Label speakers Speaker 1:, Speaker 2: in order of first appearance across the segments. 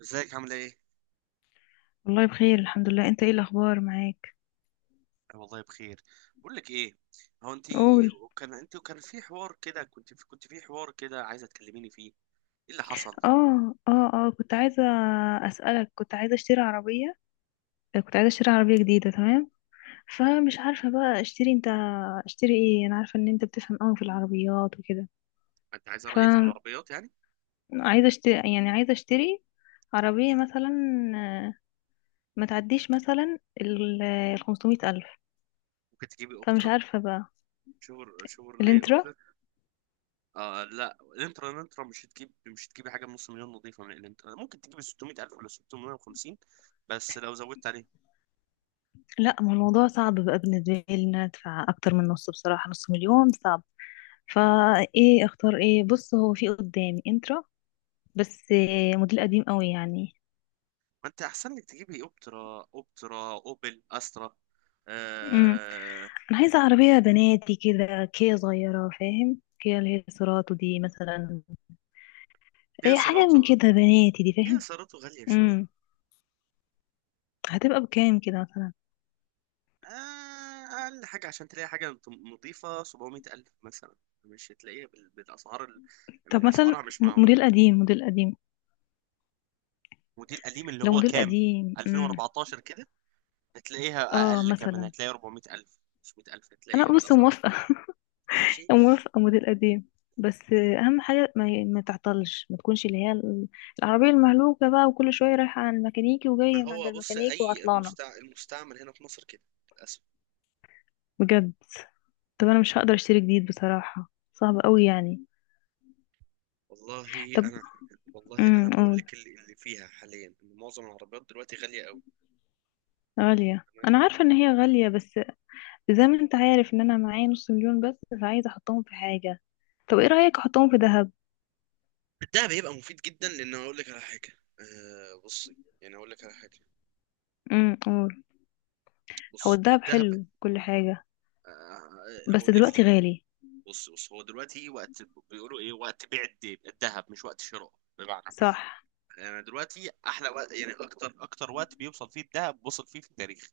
Speaker 1: ازيك عامله ايه؟
Speaker 2: والله بخير، الحمد لله. انت ايه الاخبار معاك؟
Speaker 1: أنا والله بخير. بقول لك ايه، هو انت
Speaker 2: قول.
Speaker 1: وكان في حوار كده، كنت في حوار كده عايزه تكلميني فيه. ايه اللي حصل؟
Speaker 2: اه كنت عايزه اسالك، كنت عايزه اشتري عربيه. كنت عايزه اشتري عربيه جديده، تمام؟ فمش عارفه بقى اشتري ايه. انا عارفه ان انت بتفهم قوي في العربيات وكده.
Speaker 1: انت عايزه رايي في
Speaker 2: فعايزه
Speaker 1: العربيات يعني؟
Speaker 2: اشتري، يعني عايزه اشتري عربيه مثلا. آه، ما تعديش مثلا ال 500 الف.
Speaker 1: ممكن تجيبي
Speaker 2: فمش
Speaker 1: اوبترا،
Speaker 2: عارفه بقى.
Speaker 1: شور شيفروليه
Speaker 2: الانترا؟
Speaker 1: اوكترا. آه لا، الانترا الانترا مش هتجيبي حاجه بنص مليون نظيفه. من الانترا ممكن تجيبي 600000 ولا 650، بس لو زودت عليهم.
Speaker 2: لا، ما الموضوع صعب بقى بالنسبه لي، ان انا ادفع اكتر من نص بصراحه. نص مليون صعب. فايه اختار؟ ايه؟ بص، هو في قدامي انترا، بس موديل قديم قوي يعني.
Speaker 1: ما انت احسن لك تجيبي اوبترا، اوبل استرا.
Speaker 2: امم
Speaker 1: آه.
Speaker 2: انا عايزه عربيه بناتي كده، كيا صغيره، فاهم؟ كيا اللي هي سيراتو دي مثلا.
Speaker 1: كيا
Speaker 2: ايه، حاجه من
Speaker 1: سيراتو.
Speaker 2: كده، بناتي دي،
Speaker 1: كيا
Speaker 2: فاهم؟
Speaker 1: سيراتو غاليه شويه.
Speaker 2: امم هتبقى بكام كده مثلا؟
Speaker 1: آه، أقل حاجة عشان تلاقي حاجة نظيفة 700 ألف مثلا. مش هتلاقيها بالأسعار من
Speaker 2: طب مثلا
Speaker 1: أسعارها مش معقولة.
Speaker 2: موديل قديم، موديل قديم.
Speaker 1: ودي القديم اللي
Speaker 2: لو
Speaker 1: هو
Speaker 2: موديل
Speaker 1: كام،
Speaker 2: قديم.
Speaker 1: 2014 كده. هتلاقيها
Speaker 2: اه،
Speaker 1: أقل كمان،
Speaker 2: مثلا.
Speaker 1: هتلاقي 400 ألف 500 ألف، هتلاقيها
Speaker 2: انا بص
Speaker 1: بالأسعار.
Speaker 2: موافقه،
Speaker 1: ماشي.
Speaker 2: موافقة موديل قديم. بس أهم حاجة ما تعطلش، ما تكونش اللي هي العربية المهلوكة بقى، وكل شوية رايحة عند الميكانيكي
Speaker 1: ما
Speaker 2: وجاية من عند
Speaker 1: هو بص،
Speaker 2: الميكانيكي
Speaker 1: أي
Speaker 2: وعطلانة.
Speaker 1: المستعمل هنا في مصر كده، للأسف.
Speaker 2: بجد. طب أنا مش هقدر أشتري جديد بصراحة، صعب قوي يعني.
Speaker 1: والله
Speaker 2: طب.
Speaker 1: أنا والله أنا بقول
Speaker 2: قول.
Speaker 1: لك اللي فيها حاليا إن معظم العربيات دلوقتي غالية قوي.
Speaker 2: غالية،
Speaker 1: تمام؟
Speaker 2: أنا عارفة إن هي غالية، بس زي ما أنت عارف إن أنا معايا نص مليون بس، فعايزة أحطهم في حاجة. طب إيه رأيك أحطهم في دهب؟
Speaker 1: ده بيبقى مفيد جدا، لأن أقول لك على حاجة. أه، بصي، يعني أقول لك على حاجة.
Speaker 2: قول. هو
Speaker 1: بص،
Speaker 2: الدهب
Speaker 1: الذهب.
Speaker 2: حلو كل حاجة، بس
Speaker 1: هقول لك ليه.
Speaker 2: دلوقتي غالي.
Speaker 1: بص بص، هو دلوقتي إيه وقت؟ بيقولوا ايه، وقت بيع الذهب مش وقت شراء. بمعنى،
Speaker 2: صح.
Speaker 1: يعني دلوقتي احلى وقت، يعني اكتر وقت بيوصل فيه الذهب، وصل فيه في التاريخ.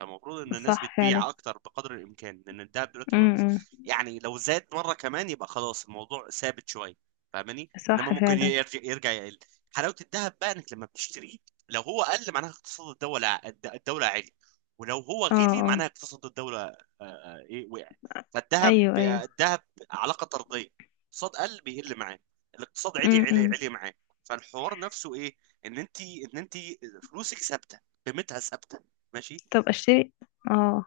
Speaker 1: فالمفروض ان الناس
Speaker 2: صح فعلا.
Speaker 1: بتبيع اكتر بقدر الامكان، لان الذهب دلوقتي ما...
Speaker 2: امم.
Speaker 1: يعني لو زاد مره كمان يبقى خلاص الموضوع ثابت شويه، فاهماني، انما
Speaker 2: صح
Speaker 1: ممكن
Speaker 2: فعلا.
Speaker 1: يرجع، يقل. حلاوه الذهب بقى انك لما بتشتريه، لو هو قل معناها اقتصاد الدوله الدوله عالي، ولو هو
Speaker 2: اه
Speaker 1: غلي
Speaker 2: اه.
Speaker 1: معناها اقتصاد الدوله، ايه، وقع. فالذهب
Speaker 2: ايوه ايوه.
Speaker 1: الذهب علاقه طرديه. اقتصاد قل، بيقل معاه. الاقتصاد عالي، عالي
Speaker 2: امم.
Speaker 1: عالي معاه. فالحوار نفسه ايه؟ ان انت فلوسك ثابته، قيمتها ثابته. ماشي.
Speaker 2: طب اشتري. اه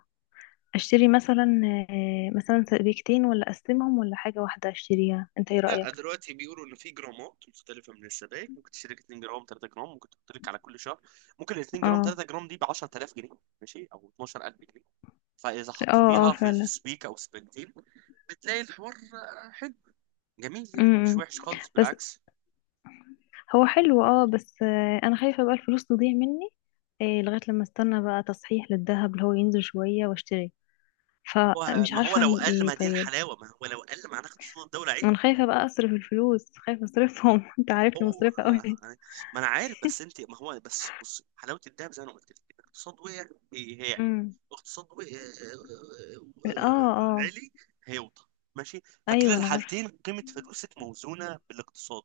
Speaker 2: اشتري مثلا مثلا سبيكتين، ولا اقسمهم، ولا حاجة واحدة اشتريها؟ انت ايه
Speaker 1: لا
Speaker 2: رأيك؟
Speaker 1: دلوقتي بيقولوا ان في جرامات مختلفه من السبائك، ممكن تشترك 2 جرام 3 جرام. ممكن تحط لك على كل شهر، ممكن ال 2 جرام
Speaker 2: اه
Speaker 1: 3 جرام دي ب 10000 جنيه، ماشي، او 12000 جنيه. فاذا
Speaker 2: اه اه،
Speaker 1: حطيتيها في
Speaker 2: فعلا.
Speaker 1: سبيك او سبيكتين، بتلاقي الحوار حلو، جميل، يعني مش
Speaker 2: امم.
Speaker 1: وحش خالص،
Speaker 2: بس
Speaker 1: بالعكس.
Speaker 2: هو حلو، اه، بس انا خايفة بقى الفلوس تضيع مني، لغاية لما استنى بقى تصحيح للذهب اللي هو ينزل شوية واشتري.
Speaker 1: هو
Speaker 2: فمش
Speaker 1: ما هو
Speaker 2: عارفة
Speaker 1: لو
Speaker 2: اعمل
Speaker 1: قل،
Speaker 2: ايه.
Speaker 1: ما دي
Speaker 2: طيب.
Speaker 1: الحلاوه. ما هو لو قل، ما هناخد صوت الدوله عيد.
Speaker 2: انا خايفة بقى اصرف الفلوس، خايفة اصرفهم. انت عارفني
Speaker 1: هو
Speaker 2: مصرفة قوي.
Speaker 1: آه، يعني، ما انا عارف. بس انت، ما هو بس بص، حلاوه الدهب زي ما انا قلت لك، الاقتصاد وقع، هيعلى.
Speaker 2: امم.
Speaker 1: اقتصاد
Speaker 2: اه اه.
Speaker 1: عالي، هيوطى. ماشي. فكلا
Speaker 2: ايوه انا عارفة.
Speaker 1: الحالتين قيمه فلوسك موزونه بالاقتصاد.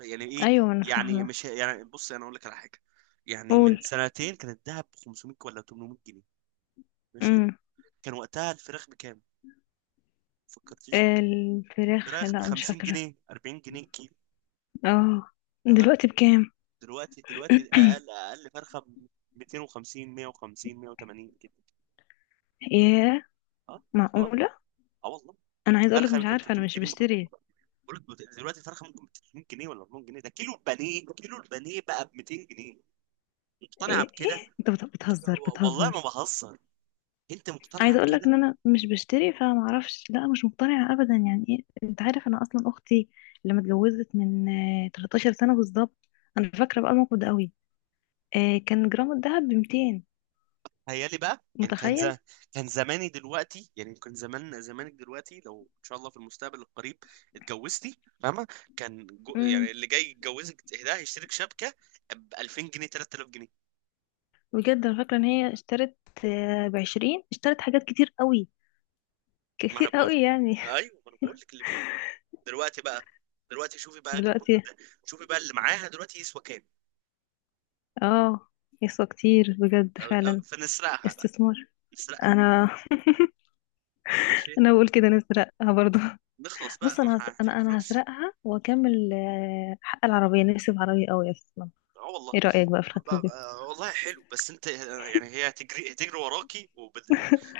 Speaker 1: يعني ايه،
Speaker 2: ايوه انا
Speaker 1: يعني
Speaker 2: فاهمه.
Speaker 1: مش يعني بص انا اقول لك على حاجه. يعني
Speaker 2: قول.
Speaker 1: من سنتين كان الدهب ب 500 ولا 800 جنيه، ماشي.
Speaker 2: امم.
Speaker 1: كان وقتها الفراخ بكام؟ ما فكرتيش في كده.
Speaker 2: الفراخ
Speaker 1: فراخ ب
Speaker 2: لا، مش
Speaker 1: 50
Speaker 2: فاكره.
Speaker 1: جنيه 40 جنيه كيلو.
Speaker 2: اه.
Speaker 1: تمام.
Speaker 2: دلوقتي بكام؟
Speaker 1: دلوقتي اقل فرخه ب 250، 150، 180 كده.
Speaker 2: ياه،
Speaker 1: اه. خلاص.
Speaker 2: معقوله؟
Speaker 1: اه والله.
Speaker 2: انا عايزه اقولك،
Speaker 1: الفرخه
Speaker 2: مش
Speaker 1: يمكن
Speaker 2: عارفه، انا
Speaker 1: 300
Speaker 2: مش
Speaker 1: جنيه
Speaker 2: بشتري.
Speaker 1: بقول لك دلوقتي الفرخه ممكن ب 300 جنيه ولا 400 جنيه. ده كيلو البانيه، كيلو البانيه بقى ب 200 جنيه. مقتنعه
Speaker 2: ايه؟
Speaker 1: بكده؟
Speaker 2: إيه؟ انت بتهزر،
Speaker 1: والله
Speaker 2: بتهزر.
Speaker 1: ما بهزر. انت مقتنعه
Speaker 2: عايزه اقولك
Speaker 1: بكده؟
Speaker 2: ان انا مش بشتري، فما اعرفش. لا، مش مقتنعه ابدا، يعني ايه؟ انت عارف انا اصلا اختي لما اتجوزت من 13 سنه بالظبط. انا فاكره بقى الموقف ده قوي. كان جرام الذهب ب 200.
Speaker 1: تخيلي بقى، يعني كان
Speaker 2: متخيل.
Speaker 1: كان زماني دلوقتي، يعني كان زمان، زمانك دلوقتي لو ان شاء الله في المستقبل القريب اتجوزتي، فاهمه، كان يعني
Speaker 2: امم.
Speaker 1: اللي جاي يتجوزك ده هيشترك شبكه ب 2000 جنيه 3000 جنيه.
Speaker 2: بجد، انا فاكره ان هي اشترت ب20، اشترت حاجات كتير قوي،
Speaker 1: ما
Speaker 2: كتير
Speaker 1: انا بقول،
Speaker 2: قوي يعني.
Speaker 1: ايوه ما انا بقول لك اللي فيه. دلوقتي بقى، دلوقتي شوفي بقى جرامات
Speaker 2: دلوقتي.
Speaker 1: ده، شوفي بقى اللي معاها دلوقتي يسوى كام.
Speaker 2: اه. يسوى كتير بجد، فعلا.
Speaker 1: فنسرقها بقى.
Speaker 2: استثمار.
Speaker 1: نسرقها.
Speaker 2: انا.
Speaker 1: ماشي.
Speaker 2: انا بقول كده نسرقها برضو.
Speaker 1: نخلص بقى،
Speaker 2: بص،
Speaker 1: ما
Speaker 2: انا
Speaker 1: احنا
Speaker 2: هس-
Speaker 1: محتاجين
Speaker 2: انا انا
Speaker 1: فلوس.
Speaker 2: هسرقها واكمل حق العربيه. نفسي في عربيه قوي اصلا.
Speaker 1: اه والله.
Speaker 2: ايه رايك بقى في الخطوه دي؟
Speaker 1: والله حلو، بس انت يعني هي هتجري وراكي،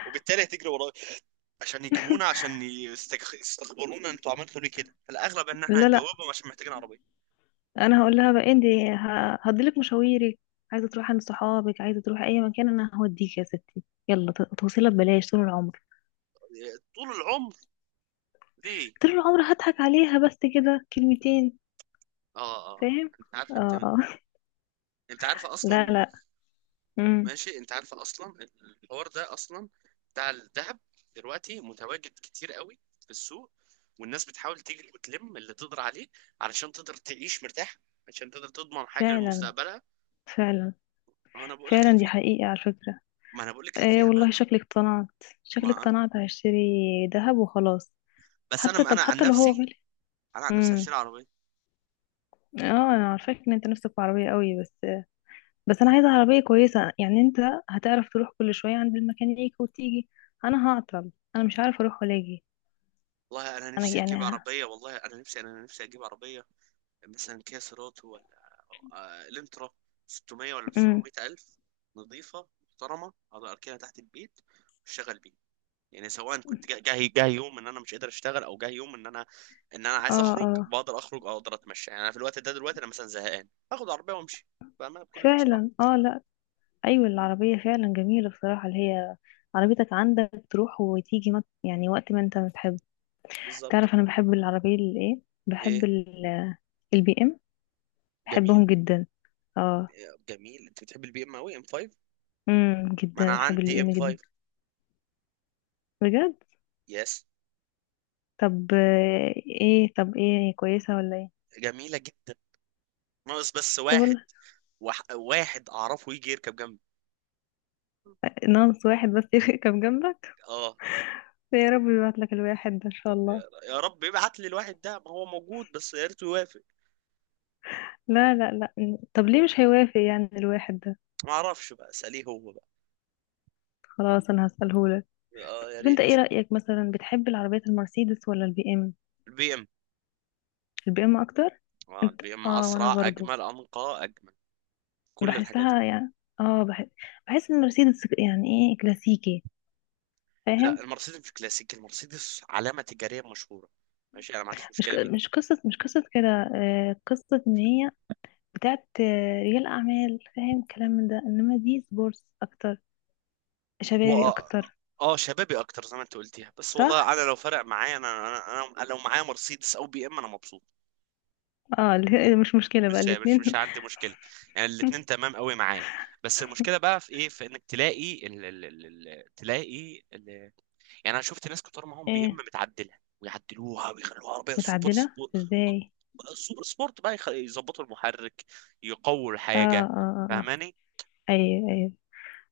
Speaker 1: وبالتالي هتجري وراكي عشان يجيبونا، عشان يستخبرونا انتوا عملتوا ليه كده. فالاغلب ان احنا
Speaker 2: لا لا،
Speaker 1: هنجاوبهم عشان محتاجين عربيه.
Speaker 2: انا هقول لها بقى انت هديلك مشاويرك، عايزه تروحي عند صحابك، عايزه تروحي اي مكان، انا هوديك يا ستي. يلا، توصيلها ببلاش طول العمر.
Speaker 1: طول العمر. ليه؟
Speaker 2: طول العمر هضحك عليها بس كده كلمتين.
Speaker 1: اه اه،
Speaker 2: فاهم؟
Speaker 1: انت عارف،
Speaker 2: اه. آه.
Speaker 1: انت عارفه
Speaker 2: لا
Speaker 1: اصلا.
Speaker 2: لا. امم.
Speaker 1: ماشي، انت عارفه اصلا. الحوار ده اصلا بتاع الذهب دلوقتي متواجد كتير قوي في السوق، والناس بتحاول تجري وتلم اللي تقدر عليه علشان تقدر تعيش مرتاح، عشان تقدر تضمن حاجه
Speaker 2: فعلا.
Speaker 1: لمستقبلها.
Speaker 2: فعلا.
Speaker 1: انا بقول لك اللي
Speaker 2: فعلا، دي
Speaker 1: فيها.
Speaker 2: حقيقة على فكرة.
Speaker 1: ما انا بقول لك اللي
Speaker 2: ايه
Speaker 1: فيها بقى
Speaker 2: والله، شكلك اقتنعت، شكلك
Speaker 1: ما انا
Speaker 2: اقتنعت. هشتري ذهب وخلاص.
Speaker 1: بس
Speaker 2: حتى، طب
Speaker 1: انا عن
Speaker 2: حتى لو هو
Speaker 1: نفسي،
Speaker 2: غالي.
Speaker 1: انا عن نفسي
Speaker 2: امم.
Speaker 1: هشتري عربيه.
Speaker 2: اه. انا عارفاك ان انت نفسك في عربية قوي، بس انا عايزة عربية كويسة، يعني انت هتعرف تروح كل شوية عند الميكانيك وتيجي؟ انا هعطل، انا مش عارفة اروح ولا اجي.
Speaker 1: والله انا
Speaker 2: انا
Speaker 1: نفسي
Speaker 2: يعني.
Speaker 1: اجيب عربيه، والله انا نفسي انا نفسي اجيب عربيه مثلا، كيا سيراتو ولا الانترا، 600 ولا
Speaker 2: امم.
Speaker 1: 700 الف، نظيفه محترمه اقدر اركنها تحت البيت واشتغل بيها. يعني سواء كنت جاي يوم ان انا مش قادر اشتغل، او جاي يوم ان انا عايز
Speaker 2: اه
Speaker 1: اخرج،
Speaker 2: اه،
Speaker 1: بقدر اخرج، او اقدر اتمشى. يعني انا في الوقت ده دلوقتي انا مثلا زهقان، اخد عربيه وامشي، فاهمها، بكل بصراحه.
Speaker 2: فعلا. اه. لا. ايوه، العربية فعلا جميلة بصراحة، اللي هي عربيتك عندك، تروح وتيجي، يعني وقت ما انت بتحب.
Speaker 1: بالظبط.
Speaker 2: تعرف انا بحب العربية اللي ايه؟ بحب
Speaker 1: ايه
Speaker 2: البي ام،
Speaker 1: جميل،
Speaker 2: بحبهم جدا. اه.
Speaker 1: جميل. انت بتحب البي ام قوي، ام 5. ما انا
Speaker 2: جدا، بحب البي
Speaker 1: عندي
Speaker 2: ام
Speaker 1: ام
Speaker 2: جدا.
Speaker 1: 5.
Speaker 2: بجد.
Speaker 1: يس.
Speaker 2: طب ايه، هي كويسة ولا ايه؟
Speaker 1: جميله جدا، ناقص بس
Speaker 2: طب
Speaker 1: واحد،
Speaker 2: والله.
Speaker 1: واحد اعرفه يجي يركب جنبي.
Speaker 2: ناقص واحد بس يركب جنبك.
Speaker 1: اه.
Speaker 2: يا رب يبعت لك الواحد ده ان شاء الله.
Speaker 1: يا رب يبعت لي الواحد ده، ما هو موجود بس يا ريته يوافق.
Speaker 2: لا لا لا، طب ليه مش هيوافق يعني الواحد ده؟
Speaker 1: ما اعرفش بقى، اساليه هو بقى.
Speaker 2: خلاص، انا هسأله لك.
Speaker 1: اه يا
Speaker 2: طب انت
Speaker 1: ريت.
Speaker 2: ايه رأيك، مثلا بتحب العربيات المرسيدس ولا البي ام؟
Speaker 1: البي ام.
Speaker 2: البي ام اكتر.
Speaker 1: اه
Speaker 2: انت
Speaker 1: البي ام
Speaker 2: اه، وانا
Speaker 1: اسرع،
Speaker 2: برضو
Speaker 1: اجمل، انقى، اجمل، كل الحاجات دي.
Speaker 2: بحسها يعني. اه، بحس ان مرسيدس يعني ايه، كلاسيكي،
Speaker 1: لا،
Speaker 2: فاهم؟
Speaker 1: المرسيدس مش كلاسيك، المرسيدس علامه تجاريه مشهوره. ماشي، انا ما عنديش مشكله بيها.
Speaker 2: مش قصة كده. آه، قصة ان هي بتاعت رجال اعمال، فاهم كلام من ده، انما دي سبورتس اكتر،
Speaker 1: و
Speaker 2: شبابي اكتر.
Speaker 1: اه، شبابي اكتر زي ما انت قلتيها. بس والله
Speaker 2: صح.
Speaker 1: انا لو فرق معايا، انا لو معايا مرسيدس او بي ام، انا مبسوط.
Speaker 2: اه، مش مشكلة بقى
Speaker 1: مش
Speaker 2: الاتنين.
Speaker 1: عندي مشكله، يعني الاتنين تمام قوي معايا. بس المشكله بقى في ايه، في انك تلاقي ال ال ال ال تلاقي ال... يعني انا شفت ناس كتار معاهم بي ام
Speaker 2: ايه؟
Speaker 1: متعدله، ويعدلوها ويخلوها عربيه سوبر
Speaker 2: متعدلة
Speaker 1: سبورت.
Speaker 2: ازاي؟
Speaker 1: سوبر سبورت بقى يظبطوا المحرك، يقووا
Speaker 2: اه اه
Speaker 1: الحاجه،
Speaker 2: اه.
Speaker 1: فاهماني.
Speaker 2: آه. ايوه ايوه.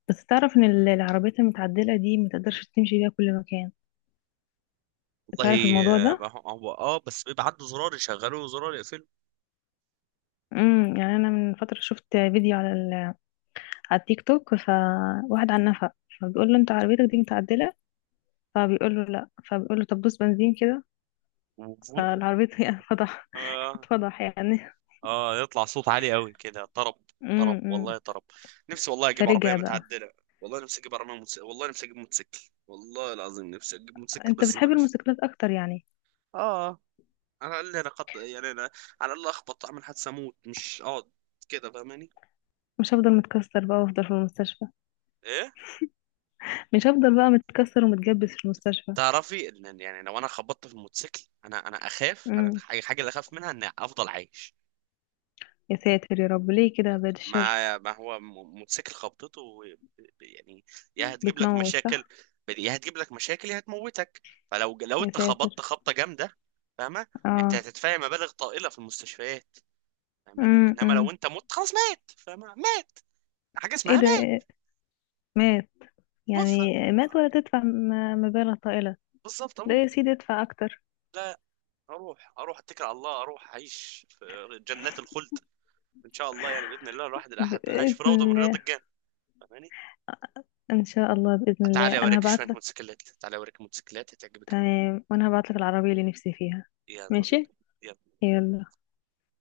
Speaker 2: بس تعرف ان العربيات المتعدلة دي متقدرش تمشي بيها كل مكان؟ تعرف
Speaker 1: والله
Speaker 2: الموضوع ده؟
Speaker 1: آه، هو اه بس بيبقى عنده زرار يشغله وزرار يقفله.
Speaker 2: امم. يعني انا من فترة شفت فيديو على، على التيك توك، فواحد على النفق، فبيقول له انت عربيتك دي متعدلة، فبيقول له لا، فبيقول له طب دوس بنزين كده،
Speaker 1: وفور.
Speaker 2: فالعربية اتفضح، اتفضح يعني.
Speaker 1: اه يطلع صوت عالي قوي كده، طرب.
Speaker 2: امم.
Speaker 1: طرب
Speaker 2: امم.
Speaker 1: والله، طرب. نفسي والله اجيب عربيه
Speaker 2: فرجع بقى.
Speaker 1: متعدله. والله نفسي اجيب عربيه والله نفسي اجيب موتوسيكل، والله العظيم نفسي اجيب موتوسيكل،
Speaker 2: انت
Speaker 1: بس
Speaker 2: بتحب
Speaker 1: بلاش.
Speaker 2: الموتوسيكلات اكتر يعني؟
Speaker 1: اه، على الاقل انا قد يعني انا، على الاقل اخبط، اعمل حادثه، اموت، مش اقعد كده، فاهماني.
Speaker 2: مش هفضل متكسر بقى وافضل في المستشفى.
Speaker 1: ايه.
Speaker 2: مش هفضل بقى متكسر ومتجبس في المستشفى.
Speaker 1: تعرفي ان، يعني لو انا خبطت في الموتوسيكل، انا اخاف، انا
Speaker 2: امم.
Speaker 1: الحاجه الحاجة اللي اخاف منها ان افضل عايش.
Speaker 2: يا ساتر يا رب، ليه كده، بعد الشر.
Speaker 1: ما ما هو م- موتوسيكل خبطته، يعني يا هتجيب لك
Speaker 2: بتموت،
Speaker 1: مشاكل،
Speaker 2: صح؟
Speaker 1: يا هتموتك. فلو
Speaker 2: يا
Speaker 1: انت
Speaker 2: ساتر.
Speaker 1: خبطت خبطه جامده، فاهمه، انت
Speaker 2: اه.
Speaker 1: هتدفعي مبالغ طائله في المستشفيات، فاهماني،
Speaker 2: امم.
Speaker 1: انما لو
Speaker 2: امم.
Speaker 1: انت مت خلاص مات، فاهمه، مات. حاجه
Speaker 2: ايه
Speaker 1: اسمها
Speaker 2: ده؟
Speaker 1: مات.
Speaker 2: إيه؟ مات؟
Speaker 1: توفى،
Speaker 2: يعني مات ولا تدفع مبالغ طائلة؟
Speaker 1: بالظبط،
Speaker 2: لا يا
Speaker 1: اموت.
Speaker 2: سيدي، ادفع اكتر.
Speaker 1: لا، اروح اتكل على الله، اروح اعيش في جنات الخلد ان شاء الله، يعني باذن الله الواحد الاحد اعيش
Speaker 2: بإذن
Speaker 1: في روضه من رياض
Speaker 2: الله.
Speaker 1: الجنه، فاهماني.
Speaker 2: إن شاء الله، بإذن الله،
Speaker 1: تعالى
Speaker 2: أنا
Speaker 1: اوريك شويه
Speaker 2: هبعت لك.
Speaker 1: موتوسيكلات، تعالى اوريك موتوسيكلات هتعجبك أوي.
Speaker 2: تمام، وأنا هبعت لك العربية اللي نفسي فيها.
Speaker 1: يلا
Speaker 2: ماشي.
Speaker 1: بينا
Speaker 2: يلا.